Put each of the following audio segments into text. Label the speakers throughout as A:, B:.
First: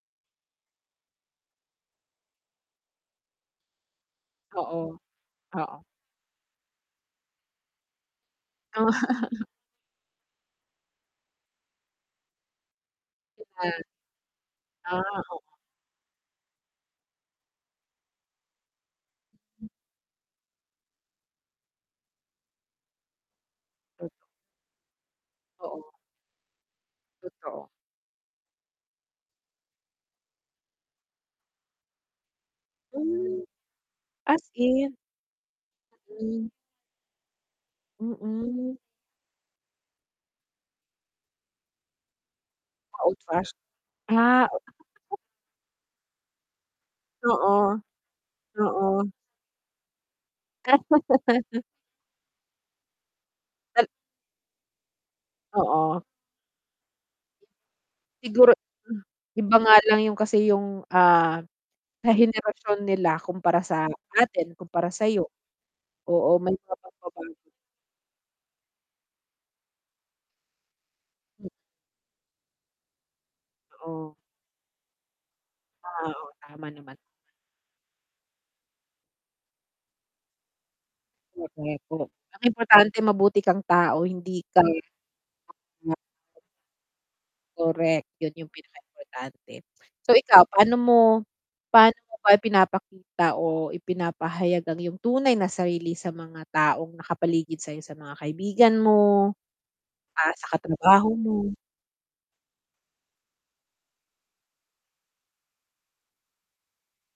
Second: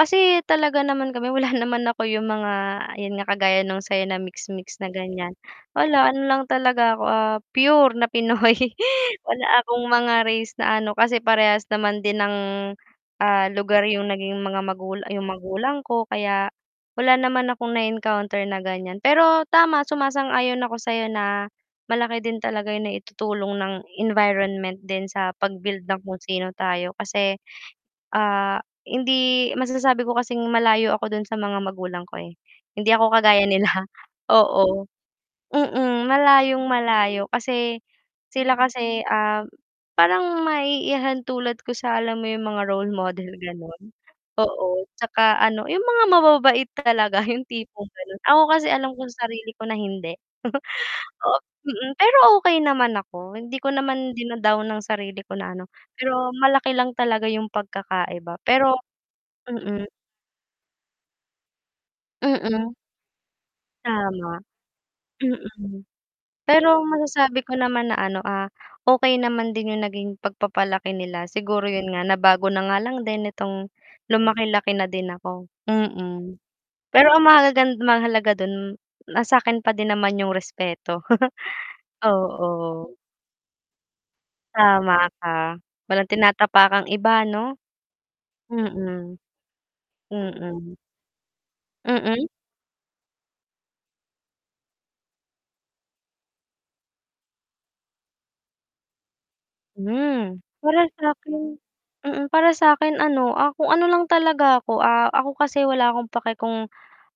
A: Kasi talaga naman kami wala naman ako yung mga 'yun nga kagaya nung sa'yo na
B: Oo,
A: mix-mix na ganyan
B: oo.
A: wala ano lang talaga ako, ah, pure na Pinoy.
B: Oh.
A: Wala akong mga race na ano, kasi parehas naman din ng,
B: 'Di
A: ah,
B: ba?
A: lugar yung naging mga
B: Ah,
A: magulang yung
B: o
A: magulang ko kaya wala naman akong na-encounter na gan'yan. Pero tama sumasang-ayon ako sa'yo na malaki din talaga yung naitutulong ng environment din sa pag-build
B: Oo.
A: ng kung sino tayo kasi,
B: Totoo.
A: ah, hindi masasabi ko kasing malayo ako do'n sa mga magulang ko, eh. Hindi ako
B: Oh!
A: kagaya nila,
B: As
A: oo,
B: in?
A: mm,
B: Hmm.
A: malayong-malayo kasi sila
B: Mm.
A: kasi, ah, parang maiihalintulad ko sa alam mo yung mga role
B: Mga old
A: model
B: fast.
A: gano'n?
B: Ah.
A: Oo, 'tsaka ano, yung mga mababait talaga yung
B: Oo.
A: tipong gano'n, ako kasi alam ko
B: Oo.
A: sarili ko na hindi. Oo, mm, pero okey naman ako, hindi ko
B: Nag
A: naman dina-down ang sarili ko na ano,
B: Oo.
A: pero malaki lang talaga yung pagkakaiba
B: Siguro
A: pero
B: hmm, iba nga
A: Mm.
B: lang yung kasi yung, ah, sa
A: Mm.
B: henerasyon nila kumpara sa
A: Tama.
B: atin, kumpara sa'yo.
A: Mm,
B: Oo may mga
A: pero
B: pagbabago din
A: masasabi ko naman na ano, ah, okey naman din yung naging pagpapalaki nila.
B: M
A: Siguro 'yun nga nabago na nga lang din nitong
B: Totoo.
A: lumaki-laki na din ako.
B: Ah, oo,
A: Mm,
B: tama naman.
A: pero ang mahalagan mahalaga do'n, na sa'kin pa din naman yung respeto.
B: [unintelligible] ang
A: Oo.
B: importante mabuti kang tao hindi ka
A: Tama ka, walang
B: [unintelligible]
A: tinatapakang iba 'no?
B: Correct 'yun yung
A: Mm.
B: pinaka-importante. So, ikaw paano
A: Mm.
B: mo paano mo
A: Mm.
B: ba ipinapakita o ipinapahayag ang yung tunay na sarili sa mga taong nakapaligid sa'yo sa mga kaibigan mo, ah,
A: Hmm.
B: sa
A: Para
B: katrabaho mo?
A: sa'kin mm, para sa'kin ano, ah, kung ano lang talaga ako. Ah, ako kasi wala akong pake kung,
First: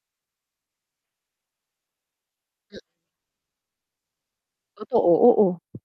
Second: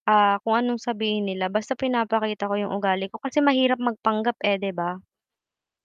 A: ah, kung anong sabihin nila basta pinapakita ko yung
B: M
A: ugali ko kasi mahirap magpanggap eh, 'di
B: Totoo,
A: ba?
B: oo.